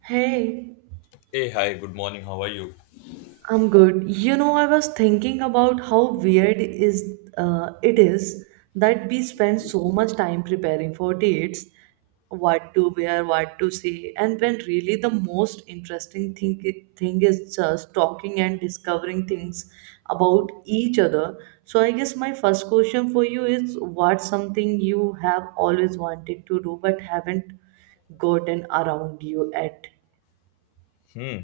Hey, Hey, hi, good morning. How are you? I'm good. You know, I was thinking about how weird is it is that we spend so much time preparing for dates, what to wear, what to say, and when really the most interesting thing is just talking and discovering things about each other. So I guess my first question for you is what's something you have always wanted to do but haven't gotten around you at? Hmm,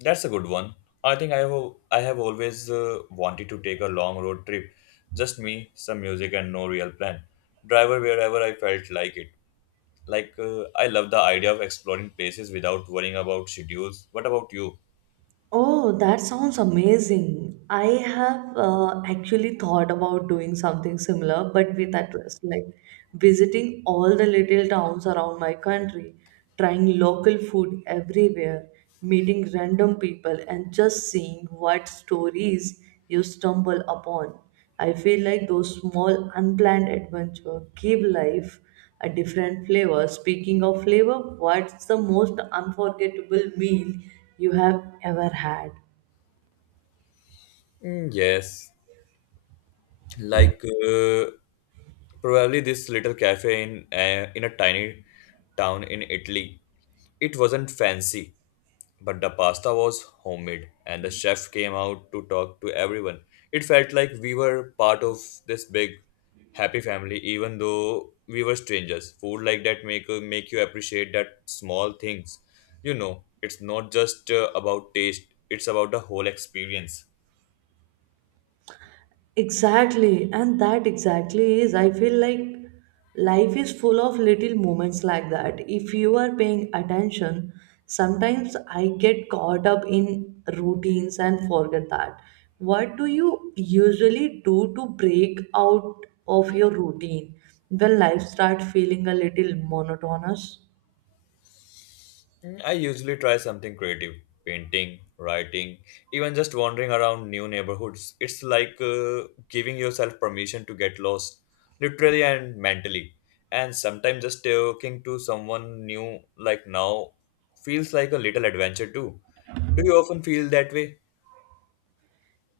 that's a good one. I think I have always wanted to take a long road trip. Just me, some music and no real plan. Driver wherever I felt like it. Like I love the idea of exploring places without worrying about schedules. What about you? Oh, that sounds amazing. I have actually thought about doing something similar, but with a twist, like visiting all the little towns around my country, trying local food everywhere, meeting random people, and just seeing what stories you stumble upon. I feel like those small, unplanned adventures give life a different flavor. Speaking of flavor, what's the most unforgettable meal you have ever had? Mm, yes, like uh, probably this little cafe in a tiny town in Italy. It wasn't fancy, but the pasta was homemade, and the chef came out to talk to everyone. It felt like we were part of this big, happy family, even though we were strangers. Food like that make you appreciate that small things. You know, it's not just about taste; it's about the whole experience. Exactly, and that exactly is. I feel like life is full of little moments like that. If you are paying attention, sometimes I get caught up in routines and forget that. What do you usually do to break out of your routine when life starts feeling a little monotonous? Mm, I usually try something creative painting, writing, even just wandering around new neighborhoods. It's like giving yourself permission to get lost, literally and mentally. And sometimes just talking to someone new, like now, feels like a little adventure too. Do you often feel that way?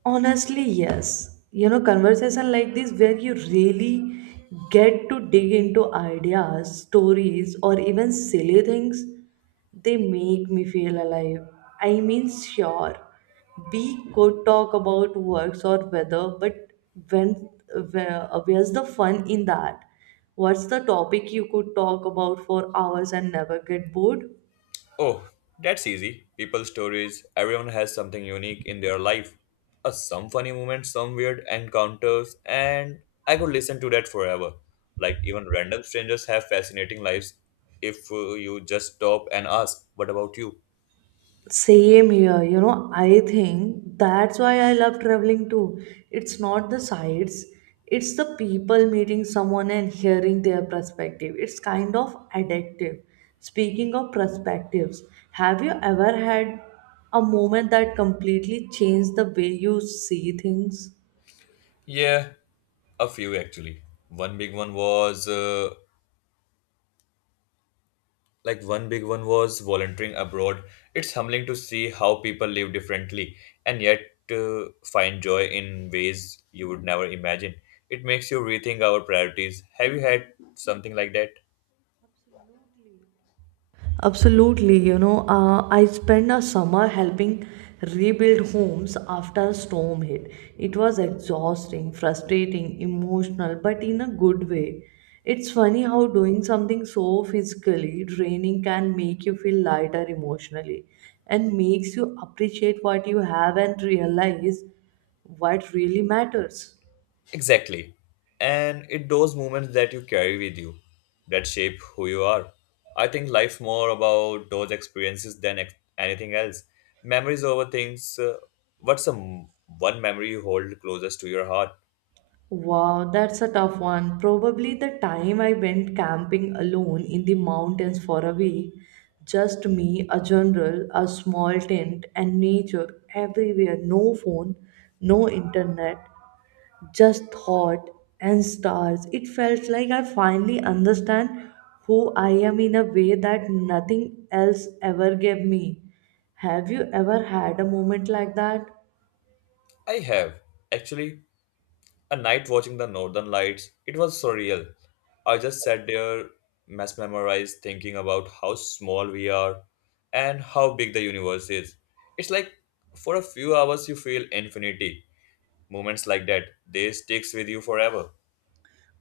Honestly, yes. You know, conversation like this where you really get to dig into ideas, stories, or even silly things, they make me feel alive. I mean, sure, we could talk about works or weather, but when where's the fun in that? What's the topic you could talk about for hours and never get bored? Oh, that's easy. People's stories, everyone has something unique in their life. Some funny moments, some weird encounters, and I could listen to that forever. Like, even random strangers have fascinating lives if you just stop and ask, what about you? Same here, you know, I think that's why I love traveling too. It's not the sights, it's the people meeting someone and hearing their perspective. It's kind of addictive. Speaking of perspectives, have you ever had a moment that completely changed the way you see things? Yeah, a few actually. One big one was volunteering abroad. It's humbling to see how people live differently and yet find joy in ways you would never imagine. It makes you rethink our priorities. Have you had something like that? Absolutely. Absolutely, I spent a summer helping rebuild homes after a storm hit. It was exhausting, frustrating, emotional, but in a good way. It's funny how doing something so physically draining can make you feel lighter emotionally and makes you appreciate what you have and realize what really matters. Exactly. And it those moments that you carry with you that shape who you are. I think life more about those experiences than anything else. Memories over things. What's the m- one memory you hold closest to your heart? Wow, that's a tough one. Probably the time I went camping alone in the mountains for a week. Just me, a journal, a small tent, and nature everywhere. No phone, no internet, just thought and stars. It felt like I finally understand who I am in a way that nothing else ever gave me. Have you ever had a moment like that? I have actually a night watching the northern lights, it was surreal. I just sat there, mesmerized, thinking about how small we are and how big the universe is. It's like for a few hours you feel infinity. Moments like that, they sticks with you forever.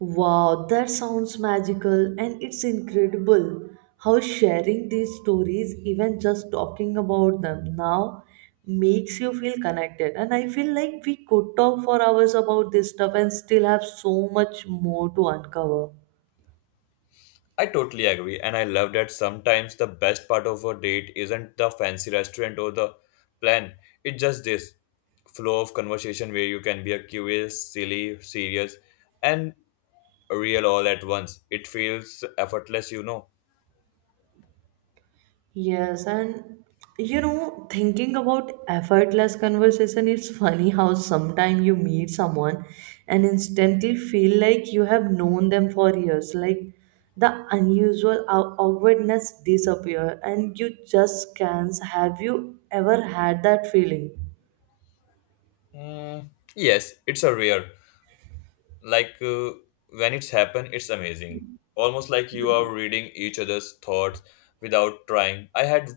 Wow, that sounds magical and it's incredible how sharing these stories, even just talking about them now, makes you feel connected. And I feel like we could talk for hours about this stuff and still have so much more to uncover. I totally agree, and I love that sometimes the best part of a date isn't the fancy restaurant or the plan. It's just this flow of conversation where you can be a curious, silly, serious, and real all at once. It feels effortless, you know. Yes, and you know, thinking about effortless conversation, it's funny how sometimes you meet someone and instantly feel like you have known them for years. Like the unusual awkwardness disappear, and you just can't. Have you ever had that feeling? Yes, it's a rare. Like when it's happened, it's amazing. Almost like you are reading each other's thoughts without trying. I had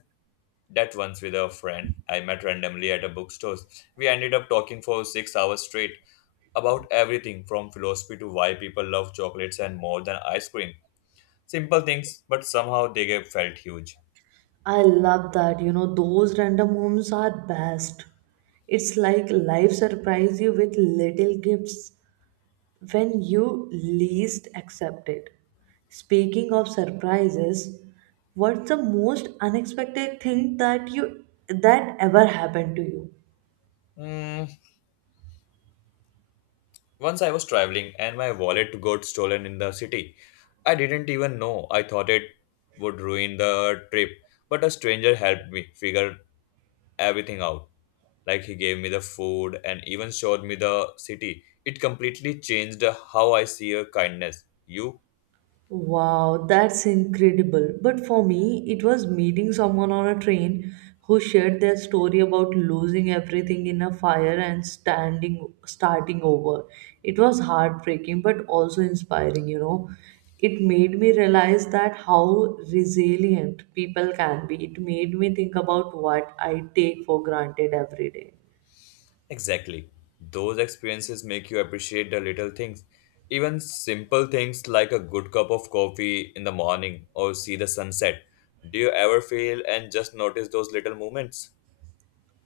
that once with a friend I met randomly at a bookstore. We ended up talking for 6 hours straight about everything from philosophy to why people love chocolates and more than ice cream. Simple things, but somehow they get felt huge. I love that. You know, those random homes are best. It's like life surprise you with little gifts when you least accept it. Speaking of surprises, what's the most unexpected thing that you that ever happened to you? Hmm, once I was traveling and my wallet got stolen in the city. I didn't even know. I thought it would ruin the trip, but a stranger helped me figure everything out. Like he gave me the food and even showed me the city. It completely changed how I see a kindness. You? Wow, that's incredible. But for me, it was meeting someone on a train who shared their story about losing everything in a fire and standing starting over. It was heartbreaking but also inspiring, you know. It made me realize that how resilient people can be. It made me think about what I take for granted every day. Exactly. Those experiences make you appreciate the little things. Even simple things like a good cup of coffee in the morning or see the sunset. Do you ever feel and just notice those little moments?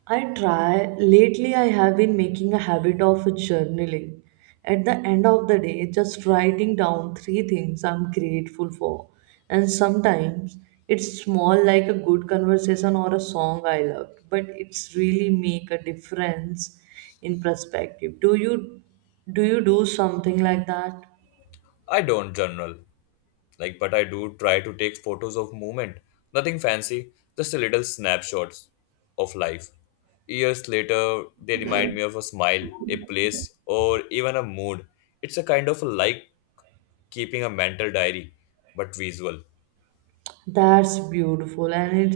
I try. Lately, I have been making a habit of journaling. At the end of the day, just writing down three things I'm grateful for. And sometimes it's small, like a good conversation or a song I loved, but it's really make a difference in perspective. Do you do something like that? I don't journal, like, but I do try to take photos of movement. Nothing fancy, just a little snapshots of life. Years later, they remind me of a smile, a place, or even a mood. It's a kind of like keeping a mental diary, but visual. That's beautiful, and it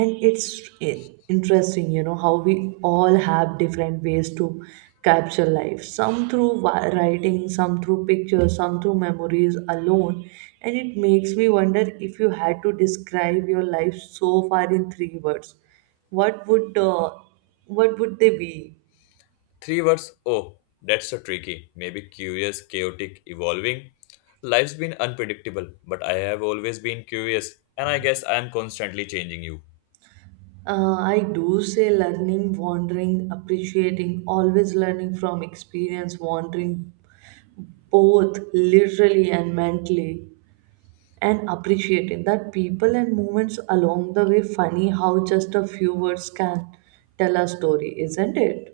and it's interesting, you know, how we all have different ways to capture life. Some through writing, some through pictures, some through memories alone. And it makes me wonder if you had to describe your life so far in three words, what would uh, what would they be? Three words, oh, that's so tricky. Maybe curious, chaotic, evolving. Life's been unpredictable, but I have always been curious, and I guess I am constantly changing you. I do say learning, wandering, appreciating, always learning from experience, wandering both literally and mentally, and appreciating that people and moments along the way. Funny how just a few words can tell a story, isn't it?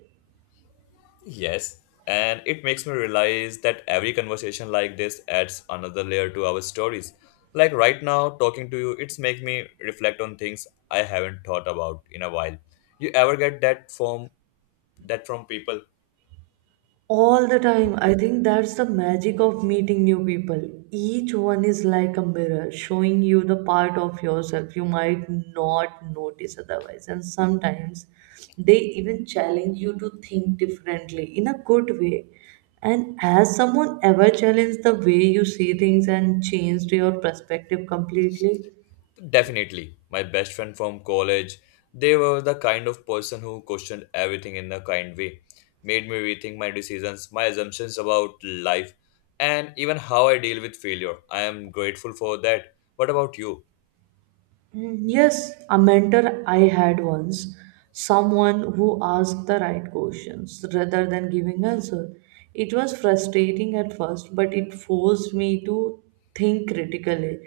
Yes, and it makes me realize that every conversation like this adds another layer to our stories. Like right now, talking to you, it's make me reflect on things I haven't thought about in a while. You ever get that from people? All the time. I think that's the magic of meeting new people. Each one is like a mirror, showing you the part of yourself you might not notice otherwise. And sometimes they even challenge you to think differently in a good way. And has someone ever challenged the way you see things and changed your perspective completely? Definitely. My best friend from college, they were the kind of person who questioned everything in a kind way, made me rethink my decisions, my assumptions about life, and even how I deal with failure. I am grateful for that. What about you? Mm, yes, a mentor I had once, someone who asked the right questions rather than giving answer. It was frustrating at first, but it forced me to think critically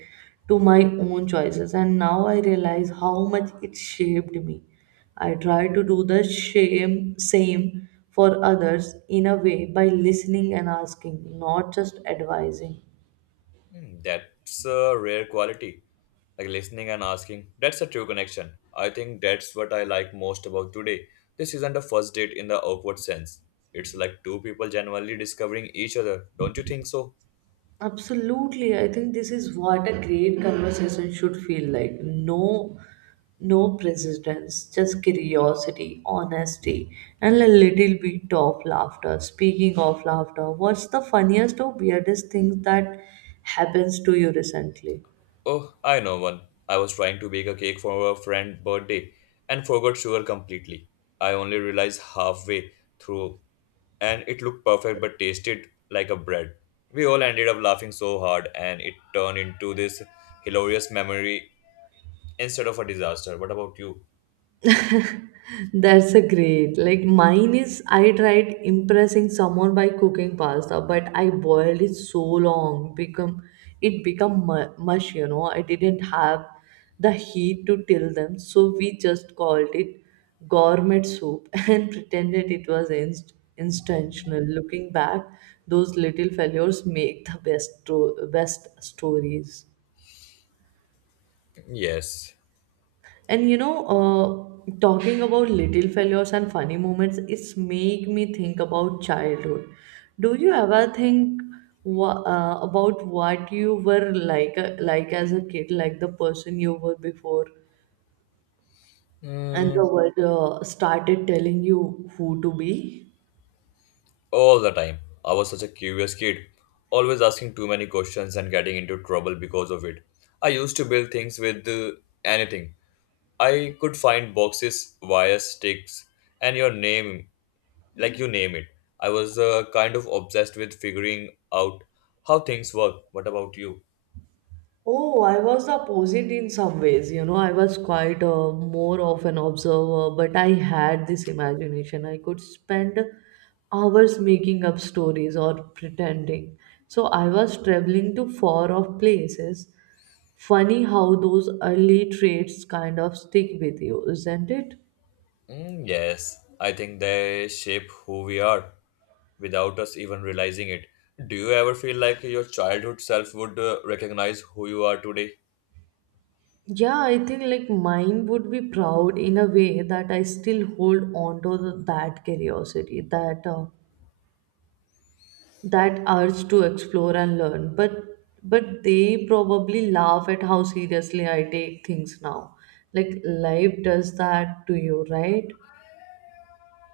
to my own choices, and now I realize how much it shaped me. I try to do the same for others in a way by listening and asking, not just advising. Hmm, that's a rare quality. Like listening and asking. That's a true connection. I think that's what I like most about today. This isn't a first date in the awkward sense. It's like two people genuinely discovering each other. Don't you think so? Absolutely. I think this is what a great conversation should feel like. No no presidents, just curiosity, honesty, and a little bit of laughter. Speaking of laughter, what's the funniest or weirdest thing that happens to you recently? Oh, I know one. I was trying to bake a cake for a friend's birthday and forgot sugar completely. I only realized halfway through and it looked perfect but tasted like a bread. We all ended up laughing so hard and it turned into this hilarious memory instead of a disaster. What about you? That's a great. Like mine is I tried impressing someone by cooking pasta, but I boiled it so long become it become mush, you know. I didn't have the heat to till them, so we just called it gourmet soup and pretended it was intentional. Looking back, those little failures make the best stories. Yes, And you know, talking about little failures and funny moments, it's make me think about childhood. Do you ever think about what you were like as a kid, like the person you were before, and the world started telling you who to be? all the time. I was such a curious kid, always asking too many questions and getting into trouble because of it. I used to build things with anything. I could find boxes, wires, sticks, and your name, like you name it. I was kind of obsessed with figuring out how things work. What about you? Oh, I was the opposite in some ways. You know, I was quite more of an observer, but I had this imagination. I could spend hours making up stories or pretending. So I was traveling to far off places. Funny how those early traits kind of stick with you, isn't it? Mm, yes, I think they shape who we are without us even realizing it. Do you ever feel like your childhood self would recognize who you are today? Yeah, I think like mine would be proud in a way that I still hold on to that curiosity, that urge to explore and learn, but they probably laugh at how seriously I take things now, like life does that to you, right?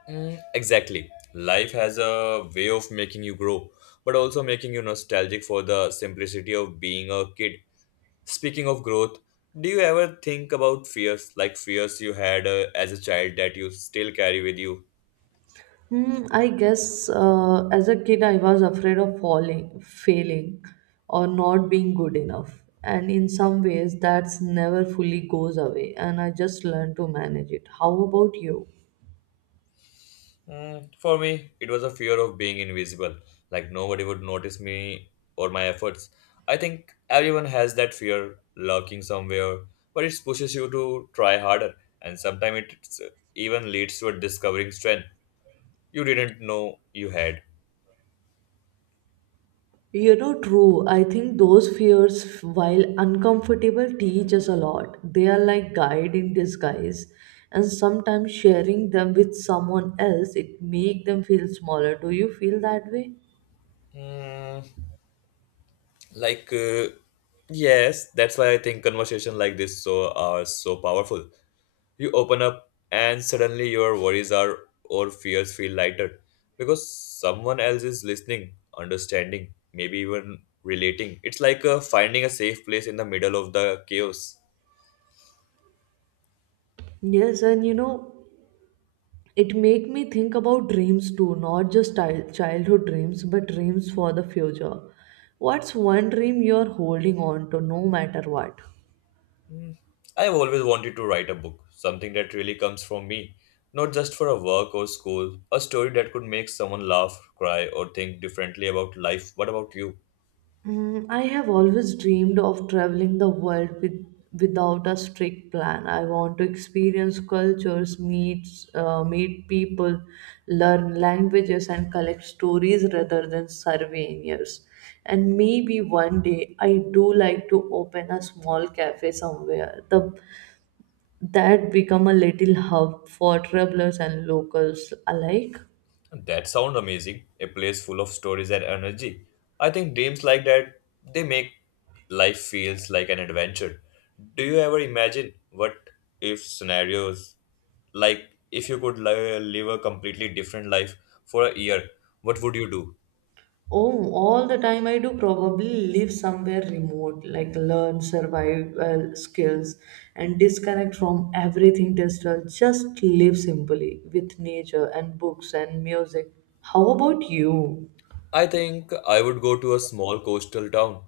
Mm, exactly. Life has a way of making you grow, but also making you nostalgic for the simplicity of being a kid. Speaking of growth, do you ever think about fears, like fears you had as a child that you still carry with you? Hmm, I guess as a kid, I was afraid of falling, failing, or not being good enough. And in some ways, that's never fully goes away, and I just learned to manage it. How about you? Mm, for me, it was a fear of being invisible, like nobody would notice me or my efforts. I think everyone has that fear lurking somewhere, but it pushes you to try harder, and sometimes it's even leads to a discovering strength you didn't know you had. You know, true. I think those fears, while uncomfortable, teach us a lot. They are like guide in disguise, and sometimes sharing them with someone else, it make them feel smaller. Do you feel that way? Mm, like, uh, yes, that's why I think conversation like this so are so powerful. You open up, and suddenly your worries are or fears feel lighter because someone else is listening, understanding, maybe even relating. It's like finding a safe place in the middle of the chaos. Yes, and you know, it make me think about dreams too, not just childhood dreams, but dreams for the future. What's one dream you're holding on to, no matter what? I've always wanted to write a book, something that really comes from me, not just for a work or school, a story that could make someone laugh, cry, or think differently about life. What about you? Mm, I have always dreamed of traveling the world without a strict plan. I want to experience cultures, meet people, learn languages, and collect stories rather than surveying years. And maybe one day I do like to open a small cafe somewhere. That become a little hub for travelers and locals alike. That sounds amazing. A place full of stories and energy. I think dreams like that they make life feels like an adventure. Do you ever imagine what if scenarios like if you could live a completely different life for a year, what would you do? Oh, all the time I do probably live somewhere remote, like learn survival skills and disconnect from everything digital. Just live simply with nature and books and music. How about you? I think I would go to a small coastal town,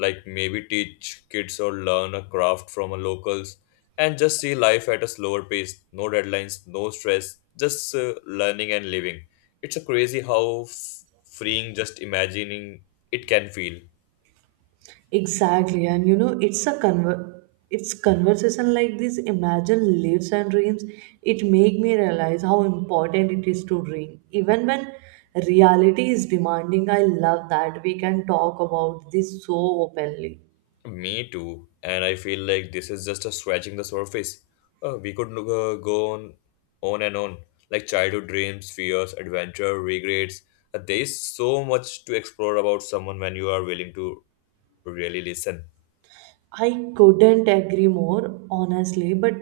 like maybe teach kids or learn a craft from a locals and just see life at a slower pace, no deadlines, no stress, just learning and living. It's a crazy how freeing just imagining it can feel. Exactly, and you know, it's conversation like this. Imagine lives and dreams. It make me realize how important it is to dream, even when reality is demanding. I love that we can talk about this so openly. Me too. And I feel like this is just a scratching the surface. We could go on and on, like childhood dreams, fears, adventure, regrets. There is so much to explore about someone when you are willing to really listen. I couldn't agree more, honestly, but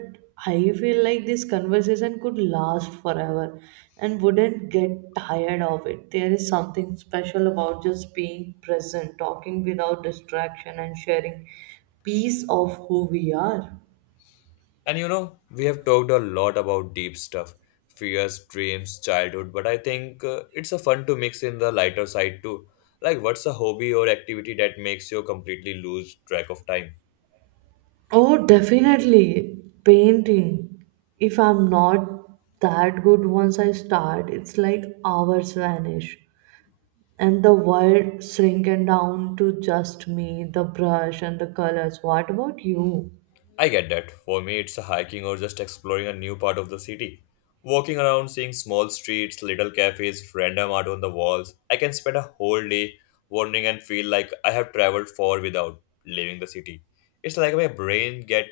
I feel like this conversation could last forever and wouldn't get tired of it. There is something special about just being present, talking without distraction, and sharing piece of who we are. And you know, we have talked a lot about deep stuff, fears, dreams, childhood, but I think it's a fun to mix in the lighter side too. Like, what's a hobby or activity that makes you completely lose track of time? Oh, definitely. Painting. If I'm not that good once I start, it's like hours vanish. And the world shrinking down to just me, the brush and the colors. What about you? I get that. For me, it's hiking or just exploring a new part of the city. Walking around, seeing small streets, little cafes, random art on the walls. I can spend a whole day wandering and feel like I have traveled far without leaving the city. It's like my brain get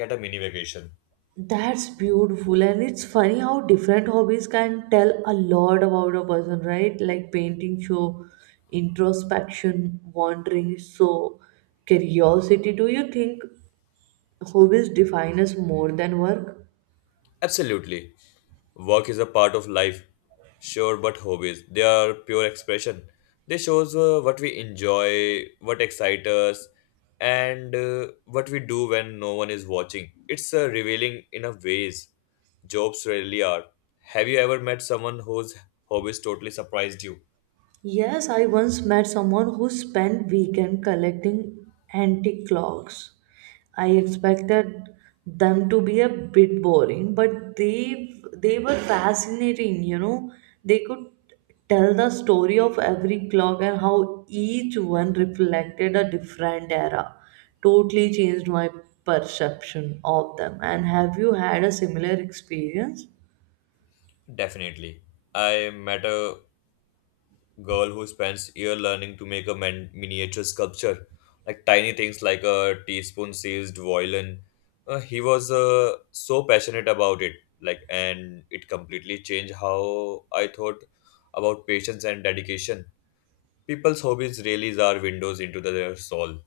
get a mini vacation. That's beautiful, and it's funny how different hobbies can tell a lot about a person, right? Like painting show introspection, wandering, so curiosity. Do you think hobbies define us more than work? Absolutely. Work is a part of life, sure, but hobbies, they are pure expression. They shows what we enjoy, what excites us, and what we do when no one is watching. It's revealing in a ways jobs rarely are. Have you ever met someone whose hobbies totally surprised you? Yes, I once met someone who spent weekend collecting antique clocks. I expected them to be a bit boring, but they were fascinating, you know. They could tell the story of every clock and how each one reflected a different era. Totally changed my perception of them. And have you had a similar experience? Definitely. I met a girl who spends year learning to make a miniature sculpture, like tiny things like a teaspoon sized violin. He was so passionate about it, like, and it completely changed how I thought about patience and dedication. People's hobbies really are windows into the, their soul.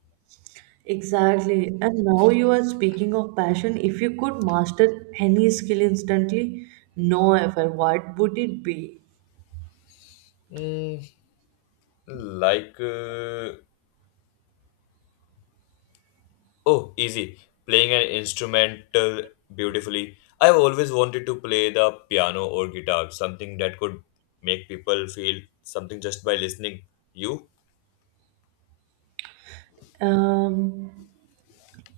Exactly. And now you are speaking of passion. If you could master any skill instantly, no effort, what would it be? Mm, like. Uh, Oh, easy. Playing an instrumental beautifully. I've always wanted to play the piano or guitar, something that could make people feel something just by listening. You? Um,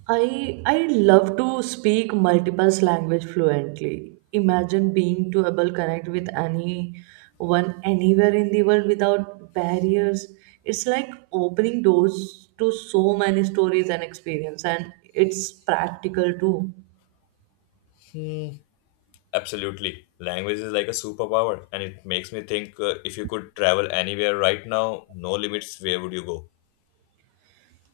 I love to speak multiple language fluently. Imagine being to able connect with anyone anywhere in the world without barriers. It's like opening doors to so many stories and experience, and it's practical too. Absolutely. Language is like a superpower, and it makes me think if you could travel anywhere right now, no limits, where would you go?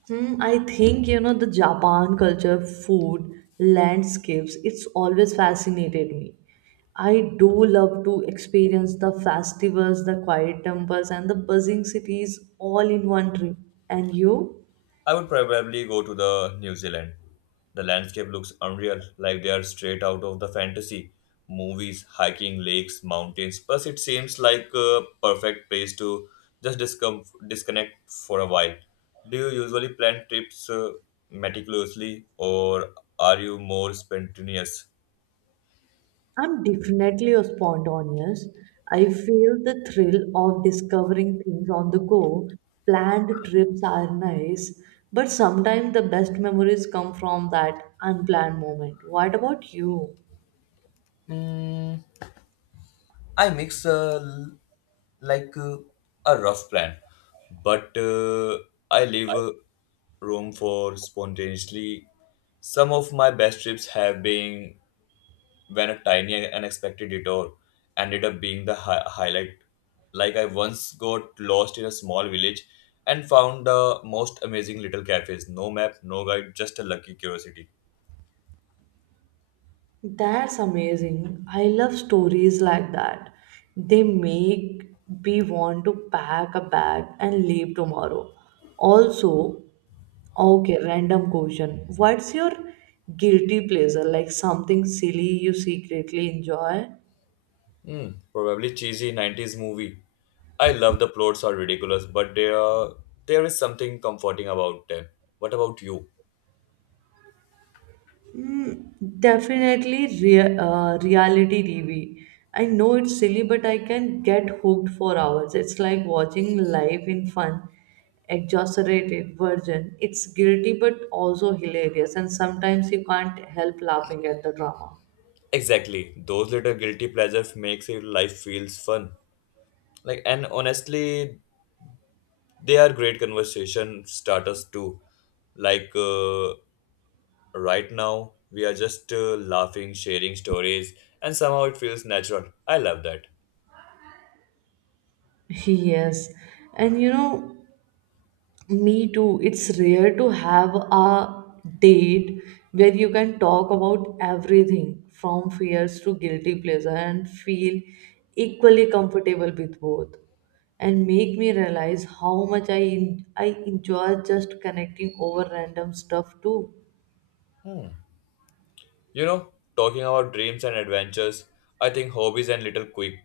Hmm, I think the Japan culture, food, landscapes. It's always fascinated me. I do love to experience the festivals, the quiet temples, and the buzzing cities all in one trip. And you? I would probably go to the New Zealand. The landscape looks unreal, like they are straight out of the fantasy movies, hiking lakes, mountains. Plus, it seems like a perfect place to just disconnect for a while. Do you usually plan trips meticulously, or are you more spontaneous? I'm definitely a spontaneous. I feel the thrill of discovering things on the go. Planned trips are nice, but sometimes the best memories come from that unplanned moment. What about you? Mm, I mix like a rough plan, but I leave room for spontaneously. Some of my best trips have been when a tiny and unexpected detour ended up being the highlight. Like I once got lost in a small village and found the most amazing little cafes. No map, no guide, just a lucky curiosity. That's amazing. I love stories like that. They make me want to pack a bag and leave tomorrow. Also, okay, random question. What's your guilty pleasure? Like something silly you secretly enjoy? Hmm, probably cheesy 90s movie. I love the plots are ridiculous, but there is something comforting about them. What about you? Mm, definitely reality TV. I know it's silly, but I can get hooked for hours. It's like watching life in fun, exaggerated version. It's guilty, but also hilarious, and sometimes you can't help laughing at the drama. Exactly. Those little guilty pleasures makes your life feels fun. Like and honestly, they are great conversation starters too. Like right now, we are just laughing, sharing stories, and somehow it feels natural. I love that. Yes, and you know, me too. It's rare to have a date where you can talk about everything from fears to guilty pleasure and feel equally comfortable with both. And make me realize how much I enjoy just connecting over random stuff too. Hmm. You know, talking about dreams and adventures, I think hobbies and little quick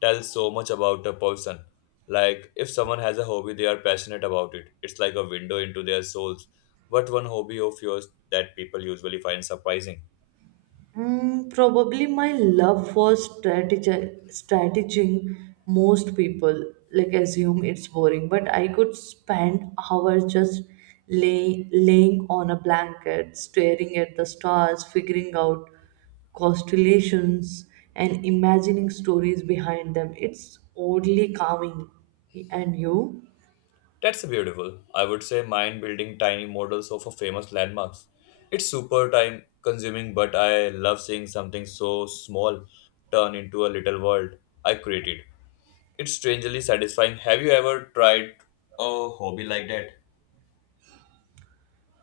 tell so much about a person. Like, if someone has a hobby, they are passionate about it. It's like a window into their souls. What one hobby of yours that people usually find surprising? Mm, probably my love for strategizing. Most people like assume it's boring, but I could spend hours just laying on a blanket, staring at the stars, figuring out constellations, and imagining stories behind them. It's oddly calming. And you? That's beautiful. I would say mine building tiny models of a famous landmarks. It's super time consuming, but I love seeing something so small turn into a little world I created. It's strangely satisfying. Have you ever tried a hobby like that?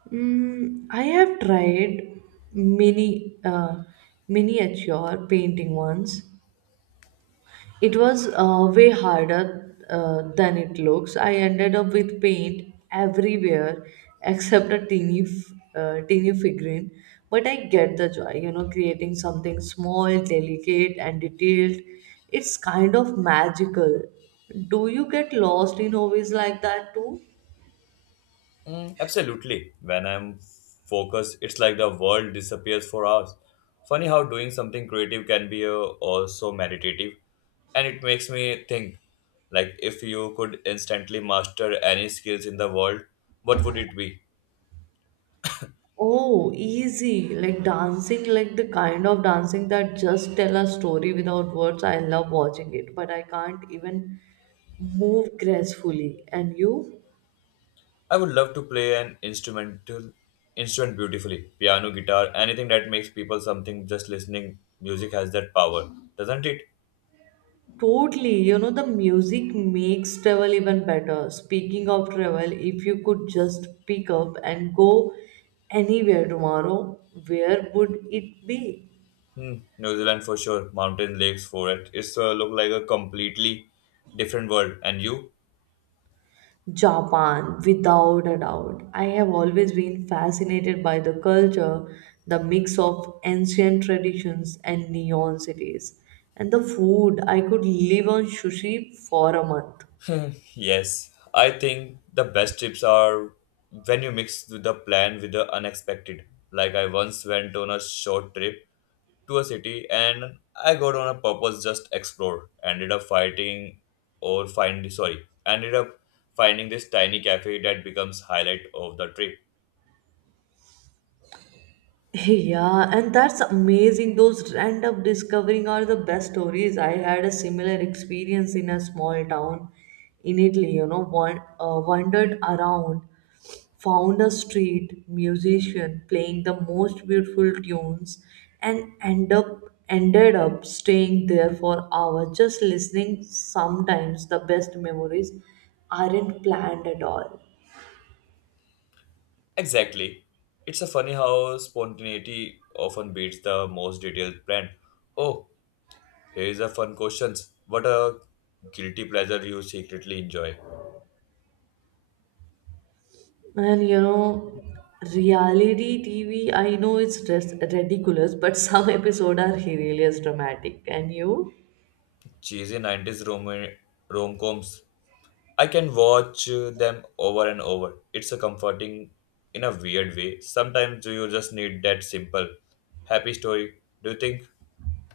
Mm, I have tried mini uh, miniature painting once. It was way harder than it looks. I ended up with paint everywhere except a teeny figurine. But I get the joy, creating something small, delicate, and detailed. It's kind of magical. Do you get lost in hobbies like that too? Mm, absolutely. When I'm focused, it's like the world disappears for hours. Funny how doing something creative can be also meditative, and it makes me think like if you could instantly master any skills in the world, what would it be? Oh, easy. Like dancing, like the kind of dancing that just tell a story without words. I love watching it, but I can't even move gracefully. And you? I would love to play an instrument beautifully, piano, guitar, anything that makes people something just listening music has that power, doesn't it? Totally. The music makes travel even better. Speaking of travel, if you could just pick up and go anywhere tomorrow, where would it be? Hmm, New Zealand for sure. Mountain lakes for it. It's look like a completely different world. And you? Japan, without a doubt. I have always been fascinated by the culture, the mix of ancient traditions and neon cities. And the food, I could live on sushi for a month. Yes, I think the best trips are when you mix with the plan with the unexpected. Like I once went on a short trip to a city and I got on a purpose just explore. Ended up finding this tiny cafe that becomes highlight of the trip. Hey, yeah, and that's amazing. Those random discovering are the best stories. I had a similar experience in a small town in Italy, wandered around, found a street musician playing the most beautiful tunes and ended up staying there for hours just listening. Sometimes the best memories aren't planned at all. Exactly. It's a funny how spontaneity often beats the most detailed plan. Oh, here's a fun question. What a guilty pleasure you secretly enjoy. And you know, reality TV, I know it's just ridiculous, but some episodes are hilarious, dramatic. And you? Cheesy 90s rom-coms. I can watch them over and over. It's a comforting in a weird way. Sometimes you just need that simple happy story. Do you think?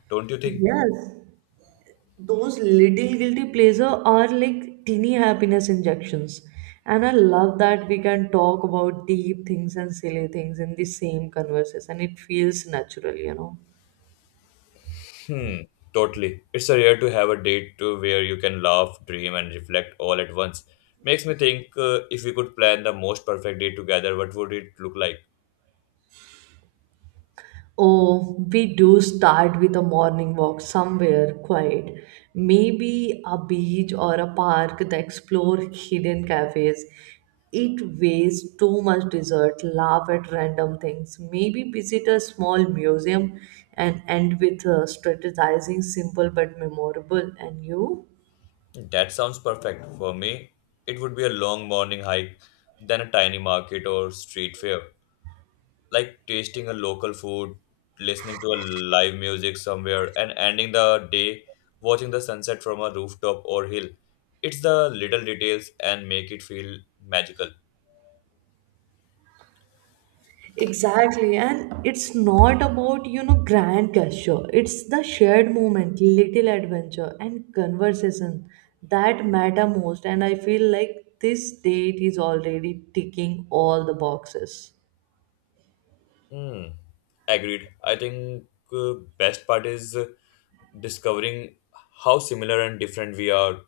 Don't you think? Yes, those little guilty pleasure are like teeny happiness injections. And I love that we can talk about deep things and silly things in the same conversation. It feels natural. Hmm, totally. It's a rare to have a date to where you can laugh, dream, and reflect all at once. Makes me think if we could plan the most perfect day together, what would it look like? Oh, we do start with a morning walk somewhere quiet, maybe a beach or a park that explore hidden cafes. It wastes too much dessert, laugh at random things, maybe visit a small museum and end with strategizing simple but memorable. And you? That sounds perfect. For me, it would be a long morning hike, then a tiny market or street fair. Like tasting a local food, listening to a live music somewhere, and ending the day watching the sunset from a rooftop or hill. It's the little details and make it feel magical. Exactly, and it's not about grand gesture. It's the shared moment, little adventure, and conversation that matter most. And I feel like this date is already ticking all the boxes. Hmm. Agreed. I think best part is discovering how similar and different we are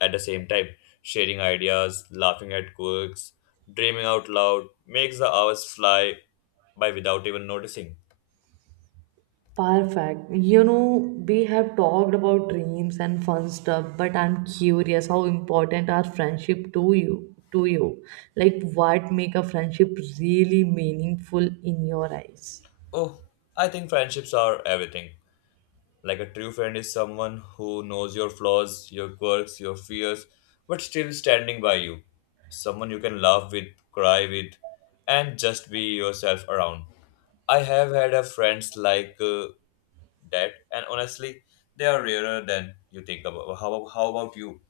at the same time. Sharing ideas, laughing at quirks, dreaming out loud makes the hours fly by without even noticing. Perfect. You know, we have talked about dreams and fun stuff, but I'm curious how important are friendship to you? Like what make a friendship really meaningful in your eyes? Oh, I think friendships are everything. Like a true friend is someone who knows your flaws, your quirks, your fears, but still standing by you. Someone you can laugh with, cry with, and just be yourself around. I have had a friends like that, and honestly, they are rarer than you think about. How about you?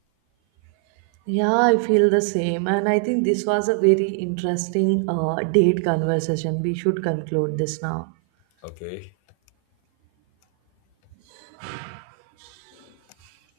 Yeah, I feel the same. And I think this was a very interesting date conversation. We should conclude this now. Okay.